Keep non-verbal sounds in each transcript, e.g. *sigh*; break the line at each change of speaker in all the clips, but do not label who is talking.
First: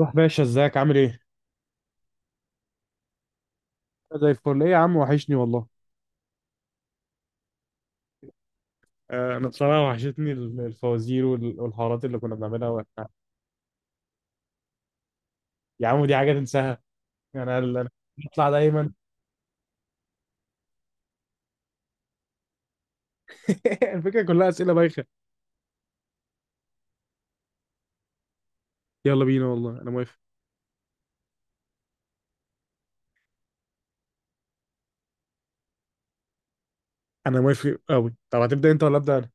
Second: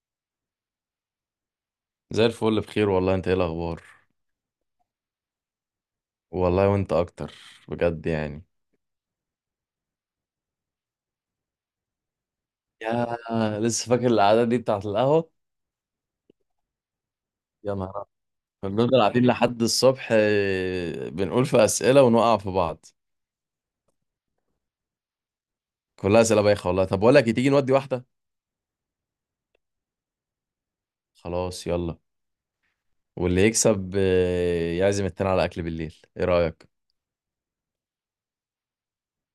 روح باشا، ازيك؟ عامل ايه؟
زي الفل، بخير والله. انت ايه الاخبار؟
زي الفل، ايه يا عم، وحشني والله.
والله وانت اكتر، بجد يعني.
انا بصراحة وحشتني الفوازير والحوارات اللي كنا بنعملها واحنا.
يا، لسه فاكر القعده دي بتاعت القهوه؟
يا عم، دي حاجة تنساها. يعني
يا
انا
نهار أبيض.
بطلع
كنا
دايما.
بنفضل قاعدين لحد الصبح، بنقول في اسئله ونقع في بعض.
*laughs* الفكرة كلها اسئلة بايخة.
كلها اسئله بايخه والله. طب بقول لك إيه، تيجي نودي واحده؟
يلا بينا، والله انا موافق.
خلاص يلا. واللي يكسب يعزم التاني على اكل بالليل، ايه رايك؟
انا موافق قوي، طب هتبدأ انت ولا ابدأ انا؟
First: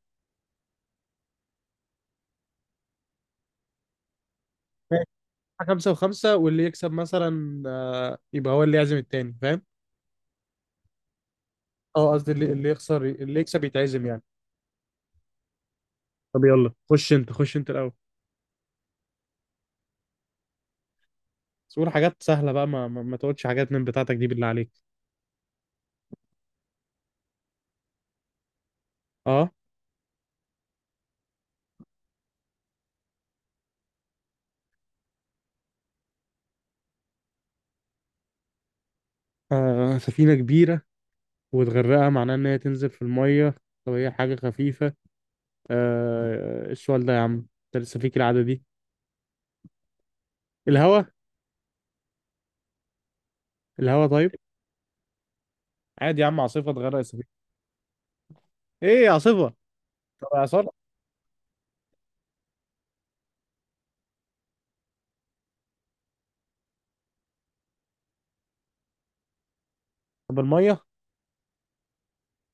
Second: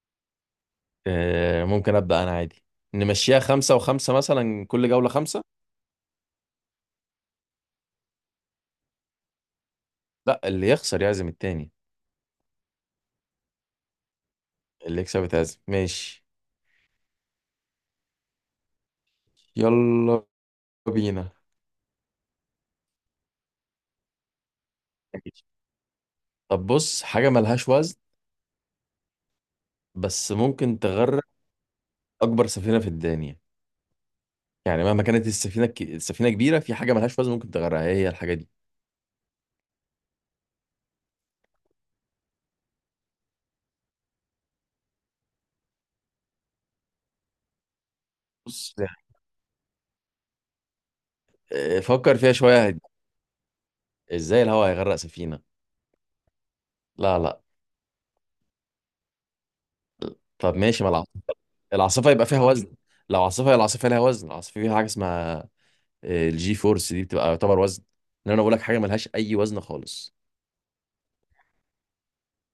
آه، ممكن ابدا انا عادي. نمشيها 5 و5 مثلا، كل
ماشي.
جوله 5.
خمسة وخمسة، واللي يكسب مثلا يبقى هو اللي يعزم التاني، فاهم؟
لا، اللي يخسر يعزم التاني.
اه، قصدي اللي يخسر، اللي يكسب يتعزم يعني.
اللي يكسب يتعزم، ماشي.
طب يلا، خش انت الاول.
يلا بينا.
بس قول حاجات سهلة بقى، ما تقولش حاجات من بتاعتك دي، بالله عليك.
طب، بص، حاجة ملهاش وزن
اه،
بس ممكن تغرق أكبر سفينة في الدنيا. يعني مهما كانت السفينة السفينة كبيرة، في حاجة ملهاش وزن ممكن تغرقها، هي الحاجة دي.
سفينة كبيرة، وتغرقها معناه إن هي تنزل في المية. طب هي حاجة خفيفة. آه. إيه السؤال ده يا عم؟ أنت لسه فيك العادة دي.
بص يعني،
الهوا.
فكر فيها شوية.
الهوا طيب.
إزاي الهواء هيغرق سفينة؟
عادي يا عم، عاصفة تغرق
لا
السفينة.
لا.
إيه، عاصفة. طب
طب
إعصار.
ماشي، ما العاصفة. العاصفة يبقى فيها وزن. لو عاصفة، هي العاصفة ليها وزن. العاصفة فيها حاجة اسمها الجي فورس، دي بتبقى يعتبر وزن. إن أنا بقول لك حاجة ملهاش أي وزن خالص.
طب المية.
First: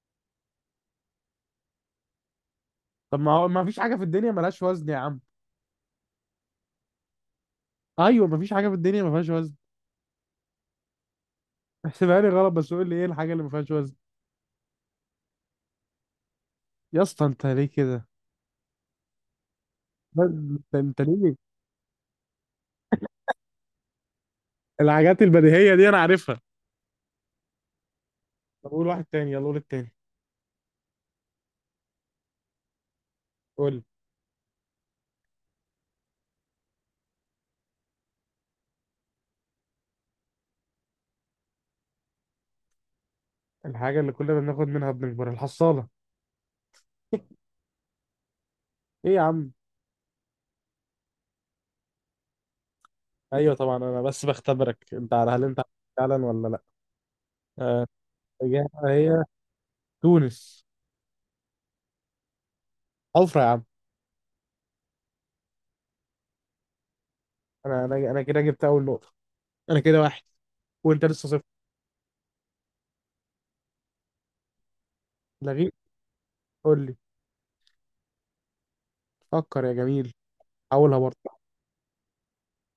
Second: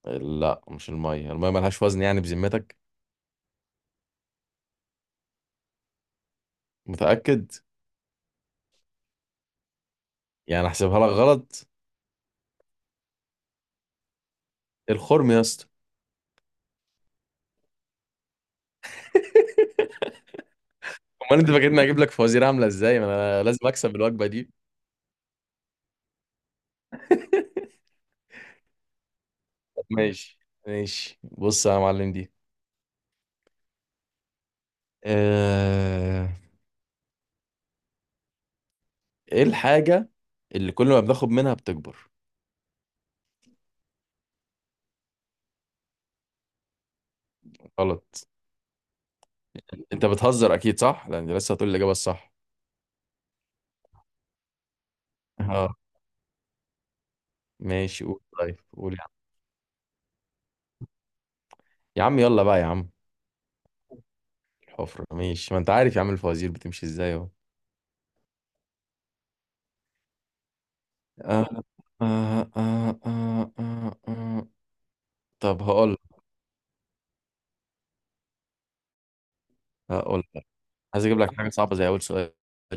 لا، مش المية. المية ملهاش وزن يعني، بذمتك؟
طب ما هو ما فيش حاجة في الدنيا ملهاش وزن يا عم.
متأكد؟
أيوة، ما فيش حاجة في الدنيا ما فيهاش وزن.
يعني أحسبها لك غلط؟
*laughs* احسبها لي غلط، بس قول لي إيه الحاجة اللي ما فيهاش وزن.
الخرم يا اسطى.
يا اسطى، أنت ليه كده؟ لا،
*laughs*
أنت ليه؟
امال انت فاكرني هجيب لك فوازير عامله ازاي؟ ما انا لازم اكسب الوجبه دي.
الحاجات البديهية دي أنا عارفها.
*laughs*
طب قول واحد تاني، يلا قول
طب
التاني.
ماشي. ماشي، بص يا معلم دي،
قول.
آه، ايه الحاجه اللي كل ما بناخد منها بتكبر؟
الحاجة اللي كلنا بناخد منها بنكبر، الحصالة. *laughs*
غلط.
ايه يا عم؟
انت بتهزر اكيد، صح؟ لان لسه هتقول الاجابه الصح.
ايوه طبعا، انا بس بختبرك انت، على هل انت
اه.
فعلا ولا لا. آه،
ماشي، قول طيب،
الإجابة
قول يا عم.
هي تونس.
يا عم، يلا بقى يا عم.
حفرة يا عم.
الحفرة ماشي، ما انت عارف يا عم الفوازير بتمشي ازاي اهو.
انا كده جبت اول نقطة. انا كده واحد، وانت لسه صفر.
آه، آه، آه، آه، آه، آه. طب
لغيت.
هقول
قول لي. فكر يا جميل.
هقول
حاولها
عايز اجيب
برضه.
لك حاجه صعبه زي اول سؤال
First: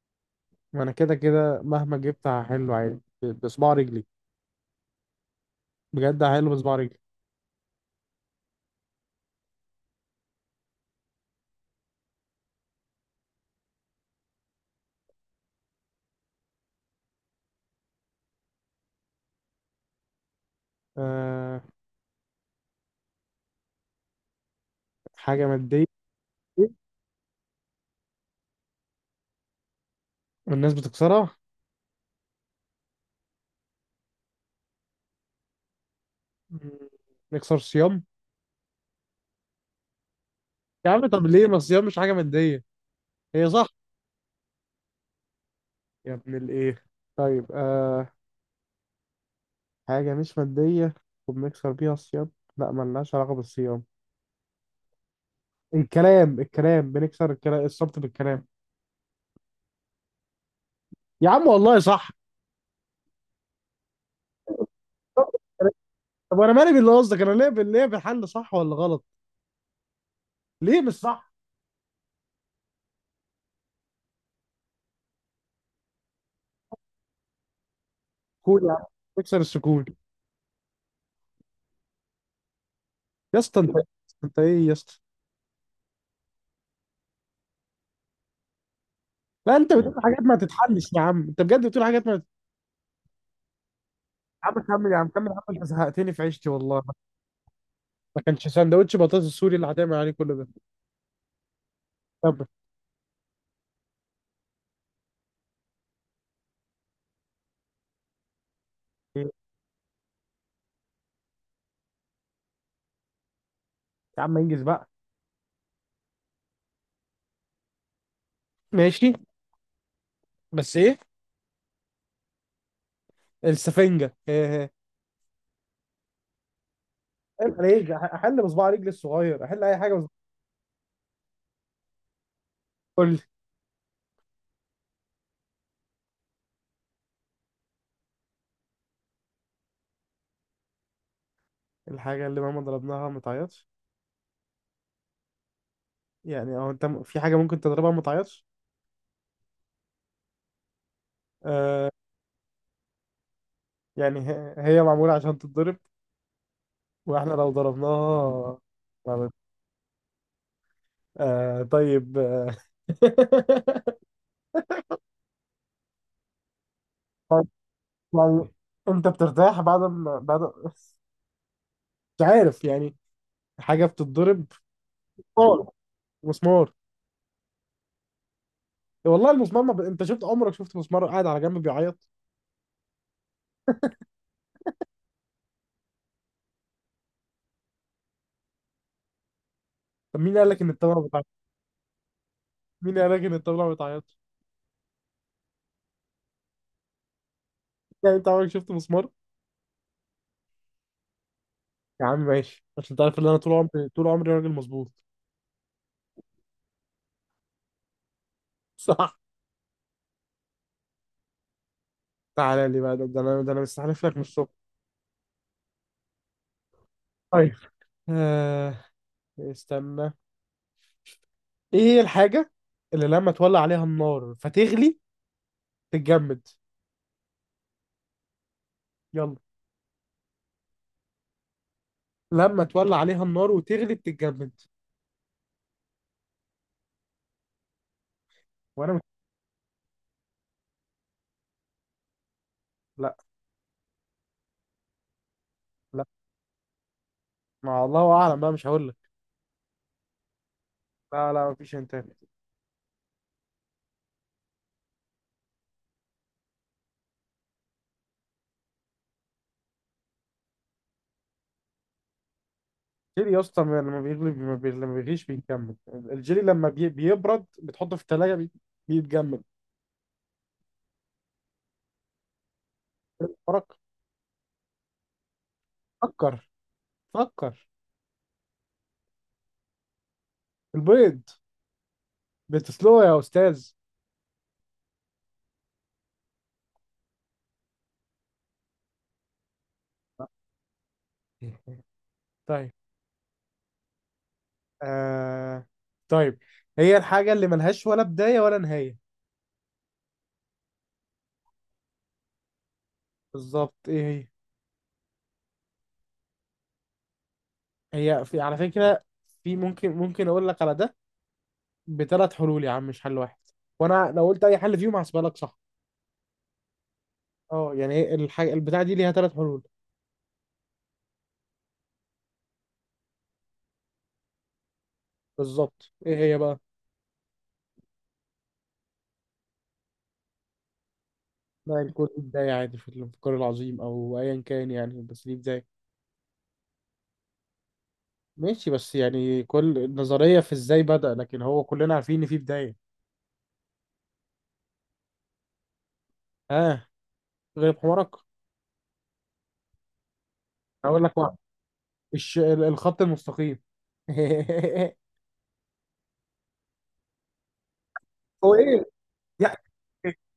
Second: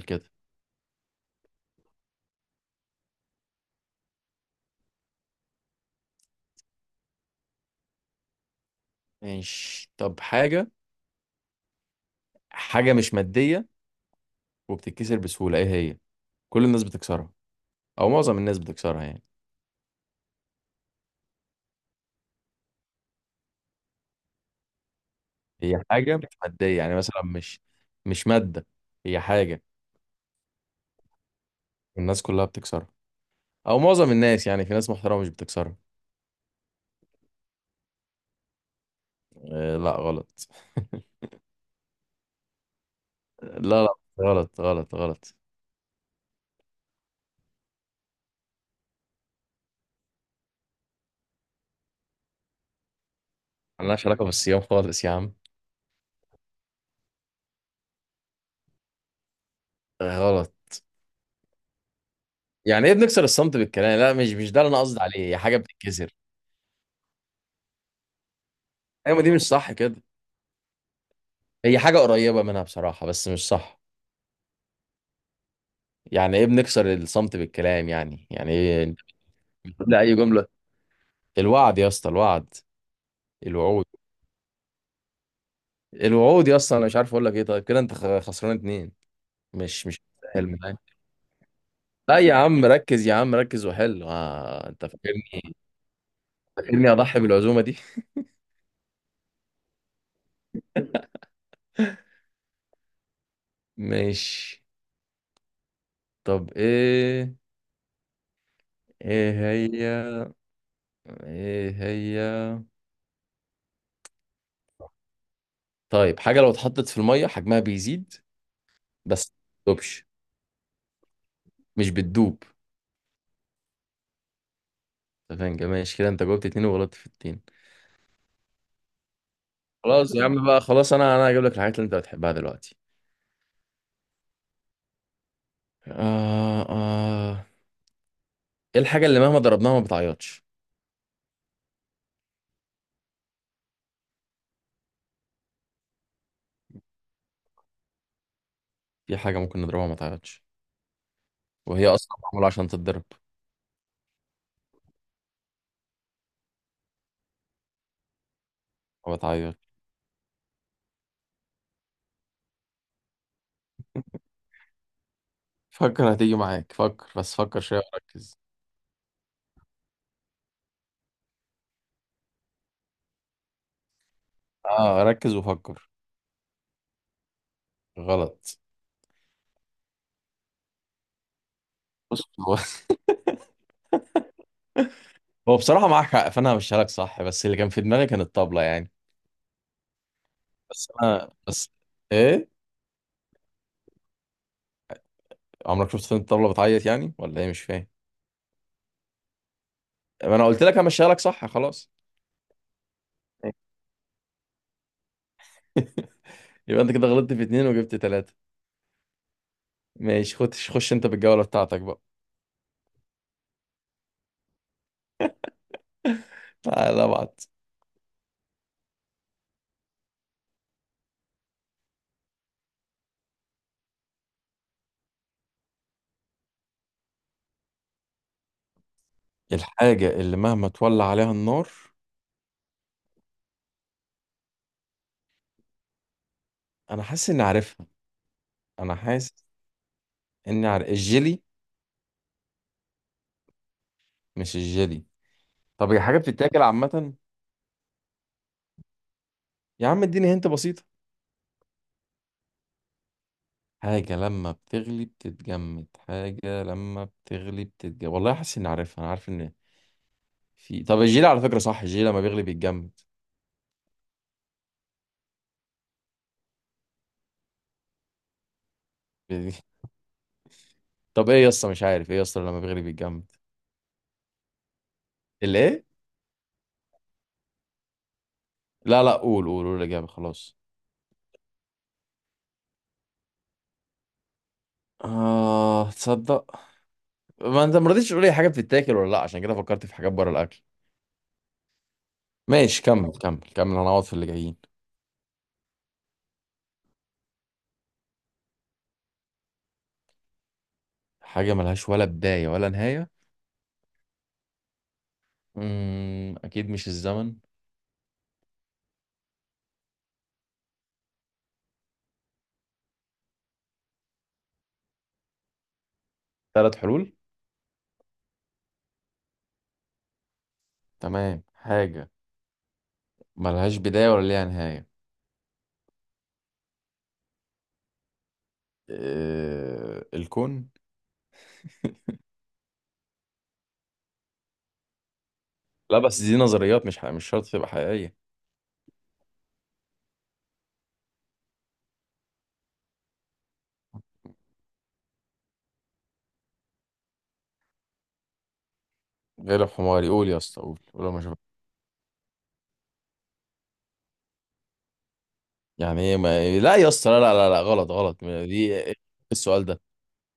كده.
ما انا كده كده مهما جبت هحله عادي بصباع رجلي. بجد هحله بصباع رجلي.
ماشي، طب حاجة مش مادية وبتتكسر بسهولة، ايه هي؟ كل الناس بتكسرها، او معظم الناس بتكسرها يعني.
أه، حاجة
هي
مادية،
حاجة مش مادية، يعني مثلا مش مادة، هي حاجة.
والناس بتكسرها.
الناس كلها بتكسرها، او معظم الناس يعني، في ناس محترمة مش بتكسرها.
مم، نكسر صيام.
آه، لا غلط. *laughs*
يا عم، طب ليه؟ ما الصيام مش حاجة مادية؟ هي صح.
لا لا، غلط غلط غلط.
يا ابن الايه. طيب حاجة مش مادية، وبنكسر بيها الصيام. لا، ملناش علاقة بالصيام.
ملهاش علاقة بالصيام خالص يا عم.
الكلام، بنكسر الكلام، الصمت بالكلام.
آه، غلط.
يا عم والله صح.
يعني ايه بنكسر الصمت بالكلام؟ لا، مش ده اللي انا قصدي عليه، هي حاجة بتتكسر.
طب وانا مالي باللي قصدك؟ انا ليه بالحل صح ولا غلط.
ايوه، ما دي مش صح كده.
ليه مش صح؟
هي حاجة قريبة منها بصراحة بس مش صح. يعني ايه بنكسر الصمت بالكلام؟ يعني
سكون يا عم،
ايه؟
بكسر السكون.
لا. *laughs* اي جمله. الوعد يا اسطى، الوعد.
يا اسطى انت.
الوعود.
انت ايه يا اسطى؟
الوعود يا اسطى، انا مش عارف اقول لك ايه. طيب كده انت خسران 2.
لا، انت
مش
بتقول
مش
حاجات ما
حلم *laughs* معايا.
تتحلش يا عم، انت بجد بتقول حاجات ما
لا
تت-
يا عم، ركز يا عم، ركز وحل.
يا عم
انت
كمل، يا عم كمل، يا عم
فاكرني
انت زهقتني في عيشتي والله.
فاكرني اضحي بالعزومه دي؟
ما كانش سندوتش بطاطس السوري اللي هتعمل عليه كل ده. طب.
*laughs* ماشي. طب ايه،
إيه؟
ايه هي، ايه هي؟
يا عم انجز بقى.
طيب، حاجه لو اتحطت في الميه حجمها بيزيد
ماشي.
بس ما بتدوبش،
بس ايه؟
مش بتدوب.
السفنجة. *laughs*
تمام، ماشي كده. انت جاوبت 2 وغلطت في التاني.
عيب عليك، احل بصباع رجلي الصغير، احل اي حاجه بس.
خلاص يا عم بقى، خلاص، انا هجيب لك الحاجات اللي انت بتحبها دلوقتي.
قول لي.
آه، آه، ايه الحاجة اللي مهما ضربناها ما بتعيطش؟
الحاجه اللي مهما ضربناها ما تعيطش. يعني او انت في حاجه ممكن تضربها ما تعيطش؟
في حاجة ممكن نضربها ما تعيطش، وهي
آه.
اصلا معمولة عشان تتضرب،
يعني هي معموله عشان تتضرب، واحنا لو ضربناها
ما
ما بت-
بتعيطش.
آه طيب، آه. *laughs*
فكر، هتيجي معاك. فكر بس، فكر شوية وركز.
يعني انت بترتاح بعد ما بعد. مش عارف يعني. حاجه بتتضرب.
اه، ركز
مسمار
وفكر.
مسمار
غلط.
والله المسمار ما ب... انت شفت؟ عمرك شفت مسمار قاعد على جنب بيعيط؟
بص، هو *laughs* هو بصراحة معاك حق، فانا همشيها لك صح. بس اللي كان في دماغي كان الطبلة يعني.
طب مين قال لك ان
بس
الطبله بتعيط؟
انا بس، ايه؟
مين قال لك ان الطبله بتعيط؟
عمرك شفت فين الطبلة بتعيط يعني؟ ولا ايه؟ مش فاهم.
يعني انت عمرك شفت مسمار؟
ما انا قلت لك همشيها لك صح، خلاص.
يا عم ماشي، عشان انت عارف ان انا طول عمري طول عمري راجل مظبوط. *laughs*
*laughs* يبقى انت كده غلطت في اتنين وجبت 3.
صح.
ماشي، خش خش انت بالجولة بتاعتك بقى.
تعالى لي بقى، ده انا مستحلف لك من الصبح.
تعالى ابعت.
طيب. آه استنى. ايه هي الحاجة اللي لما تولع عليها النار فتغلي، تتجمد؟ يلا.
الحاجة اللي مهما تولع عليها النار.
لما تولع عليها النار وتغلي بتتجمد.
انا حاسس اني عارفها،
وانا
انا
مش...
حاسس اني عارف الجيلي.
لا.
مش الجيلي. طب هي
لا،
حاجة بتتاكل عامة؟
ما الله اعلم بقى، مش هقول لك.
يا عم اديني، هنت بسيطة.
لا لا، مفيش انت.
حاجة لما بتغلي بتتجمد، حاجة لما بتغلي بتتجمد، والله حاسس اني عارفها، انا عارف ان، في، طب الجيلي على فكرة صح، الجيلي لما بيغلي بيتجمد.
الجيلي يا اسطى، لما بيغلي بي- ما بي... لما بيغليش بيتجمد. الجيلي لما بيبرد، بتحطه في التلاجة بيتجمد.
*laughs* طب ايه يا اسطى مش عارف، ايه يا اسطى لما بيغلي بيتجمد؟
فرق.
الايه؟
فكر. فكر.
لا لا، قول قول قول الإجابة، خلاص.
البيض، بتسلقه يا أستاذ.
آه، تصدق؟ ما انت ما رضيتش تقول لي حاجه بتتاكل ولا لا، عشان كده فكرت في حاجات بره الاكل.
طيب
ماشي، كمل كمل كمل، هنقعد في اللي جايين.
آه... طيب. هي الحاجة اللي ملهاش ولا بداية ولا نهاية.
حاجه ملهاش ولا بدايه ولا نهايه.
بالظبط، ايه
اكيد مش الزمن.
هي؟ هي في على فكرة. في ممكن اقول لك على ده بثلاث حلول يا عم، مش حل واحد. وانا لو قلت اي حل فيهم هحسبها لك صح.
3 حلول؟
اه، يعني هي الحاجة البتاعة دي ليها ثلاث حلول.
تمام، حاجه ملهاش بدايه ولا ليها نهايه.
بالظبط، ايه هي بقى؟
الكون.
لا، الكون ليه بداية عادي، في الانفجار العظيم او ايا كان يعني، بس ليه بداية.
لا بس دي نظريات، مش شرط تبقى حقيقيه.
ماشي، بس يعني كل النظرية في ازاي بدأ، لكن هو كلنا عارفين ان في بداية. ها. غير حمارك.
غير الحمار يقول. يا اسطى، قول
هقول
قول
لك
ما
واحد.
شوف.
الخط المستقيم. *laughs*
يعني ايه؟ ما... لا يا اسطى، لا لا لا لا، غلط غلط.
هو
دي
ايه؟
إيه
يعني
السؤال ده؟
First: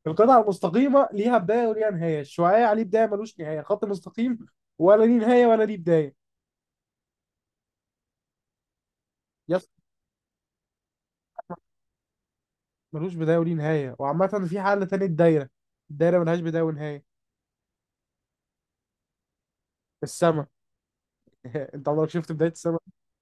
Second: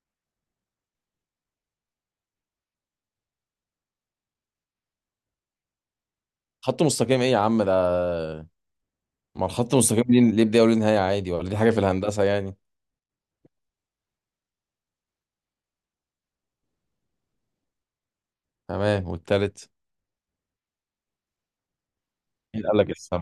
القطعة المستقيمة ليها بداية وليها نهاية، الشعاع ليه بداية ملوش نهاية، خط مستقيم ولا ليه نهاية ولا ليه بداية.
خط مستقيم ايه يا عم ده؟ ما
يس.
الخط المستقيم ليه بداية وليه نهاية عادي، ولا دي حاجة في الهندسة يعني؟
ملوش بداية وليه نهاية. وعامة في حل تاني، الدايرة. الدايرة ملهاش بداية ونهاية.
تمام، والتالت؟
السما. *laughs* انت عمرك شفت بداية
مين قال
السما؟
لك السما؟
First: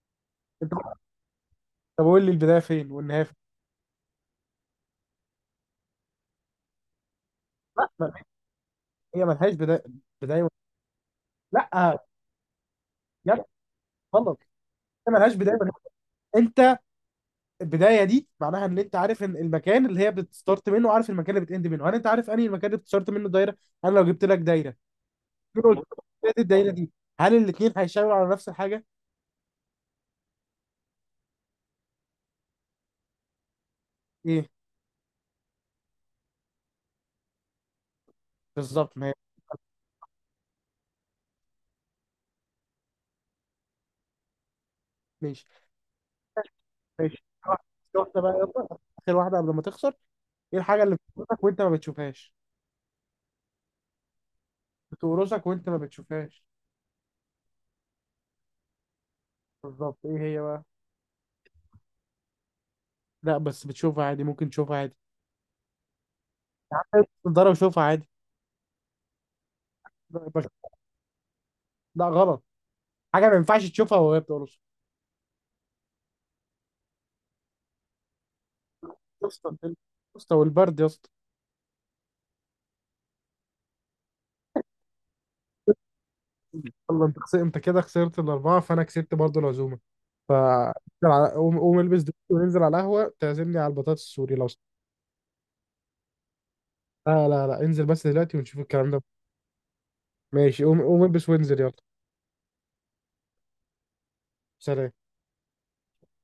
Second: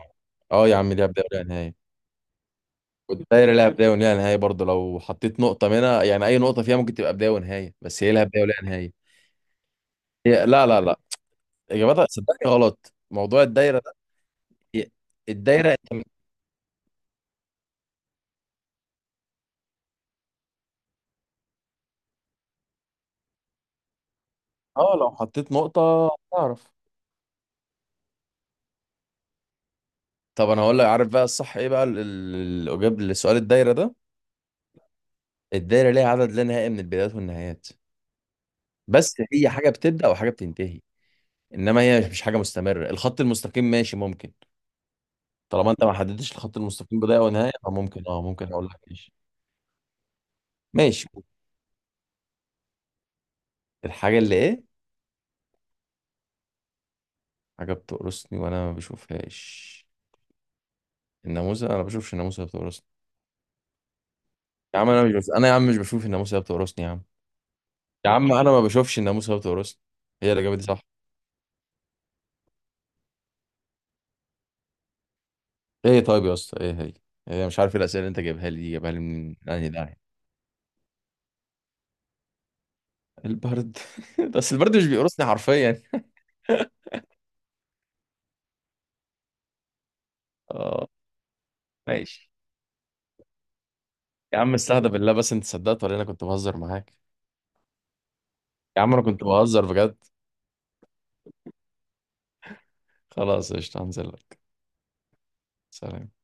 اه يا
انت.
عم، ليها بداية وليها نهاية.
طب قول لي البداية فين والنهاية فين؟
والدايرة ليها بداية وليها نهاية برضه، لو حطيت نقطة منها يعني، أي نقطة فيها ممكن تبقى بداية ونهاية،
لا
بس هي
ما-
لها بداية وليها نهاية.
هي ملهاش بداية. بداية ون-
لا لا لا.
لا.
إجابتها صدقني غلط،
يا
موضوع
ابني
الدايرة ده.
غلط
هي-
هي ملهاش بداية
الدايرة
ونهاية.
أنت
انت. البدايه دي معناها ان انت عارف ان المكان اللي هي بتستارت منه، وعارف المكان اللي بتاند منه. هل انت عارف انهي المكان اللي بتستارت منه دايره؟ انا لو جبت لك دايره،
اه، لو حطيت
قلت
نقطة
لك الدايره
تعرف.
دي، هل الاثنين هيشاوروا على نفس الحاجه؟
طب أنا هقول لك، عارف بقى الصح إيه بقى الإجابة لسؤال الدايرة ده.
ايه؟
الدايرة ليها عدد لا نهائي من البدايات والنهايات.
بالظبط، ما هي.
بس هي حاجة بتبدأ وحاجة بتنتهي. انما هي مش حاجه مستمره. الخط المستقيم ماشي، ممكن.
ماشي.
طالما انت ما حددتش الخط المستقيم بدايه
ماشي،
ونهايه،
آخر
فممكن
واحده
اه
بقى،
ممكن
يلا.
اقول لك ماشي.
اخر واحده قبل ما تخسر. ايه الحاجه اللي
ماشي.
بتقرصك وانت ما بتشوفهاش؟
الحاجه اللي ايه؟
بتقرصك وانت ما بتشوفهاش.
حاجه بتقرصني وانا ما بشوفهاش.
بالظبط، ايه هي بقى؟
الناموسه، انا ما بشوفش الناموسه، هي بتقرصني.
لا، بس بتشوفها عادي، ممكن تشوفها
يا عم،
عادي.
انا مش بشوف، انا يا عم مش بشوف الناموسه، هي
يا عم
بتقرصني يا عم.
البس نضاره وشوفها عادي.
يا عم، انا ما بشوفش الناموسه، هي بتقرصني.
لا
هي
بش-
الاجابه دي صح؟
لا، غلط. حاجه ما ينفعش تشوفها وهي بتقرصك.
ايه طيب يا اسطى، ايه هي؟ هي مش عارف إيه الاسئله اللي انت جايبها لي دي، جايبها لي
يا
من
اسطى،
انهي
يا
داعي؟
اسطى، والبرد يا اسطى.
البرد. *laughs* بس البرد مش بيقرصني حرفيا.
يلا انت خسرت، انت كده خسرت الاربعه، فانا كسبت برضو العزومه. ف
اه،
انزل قوم، قوم البس دلوقتي
ماشي.
وننزل على القهوه، تعزمني على البطاطس السوري
يا
لو.
عم استهدى بالله، بس انت صدقت ولا انا كنت بهزر معاك؟
لا لا لا، انزل بس دلوقتي ونشوف
يا
الكلام
عم انا
ده.
كنت بهزر بجد.
ماشي، قوم قوم البس وانزل يلا.
خلاص، قشطة، هنزل لك.
سلام.
سلام.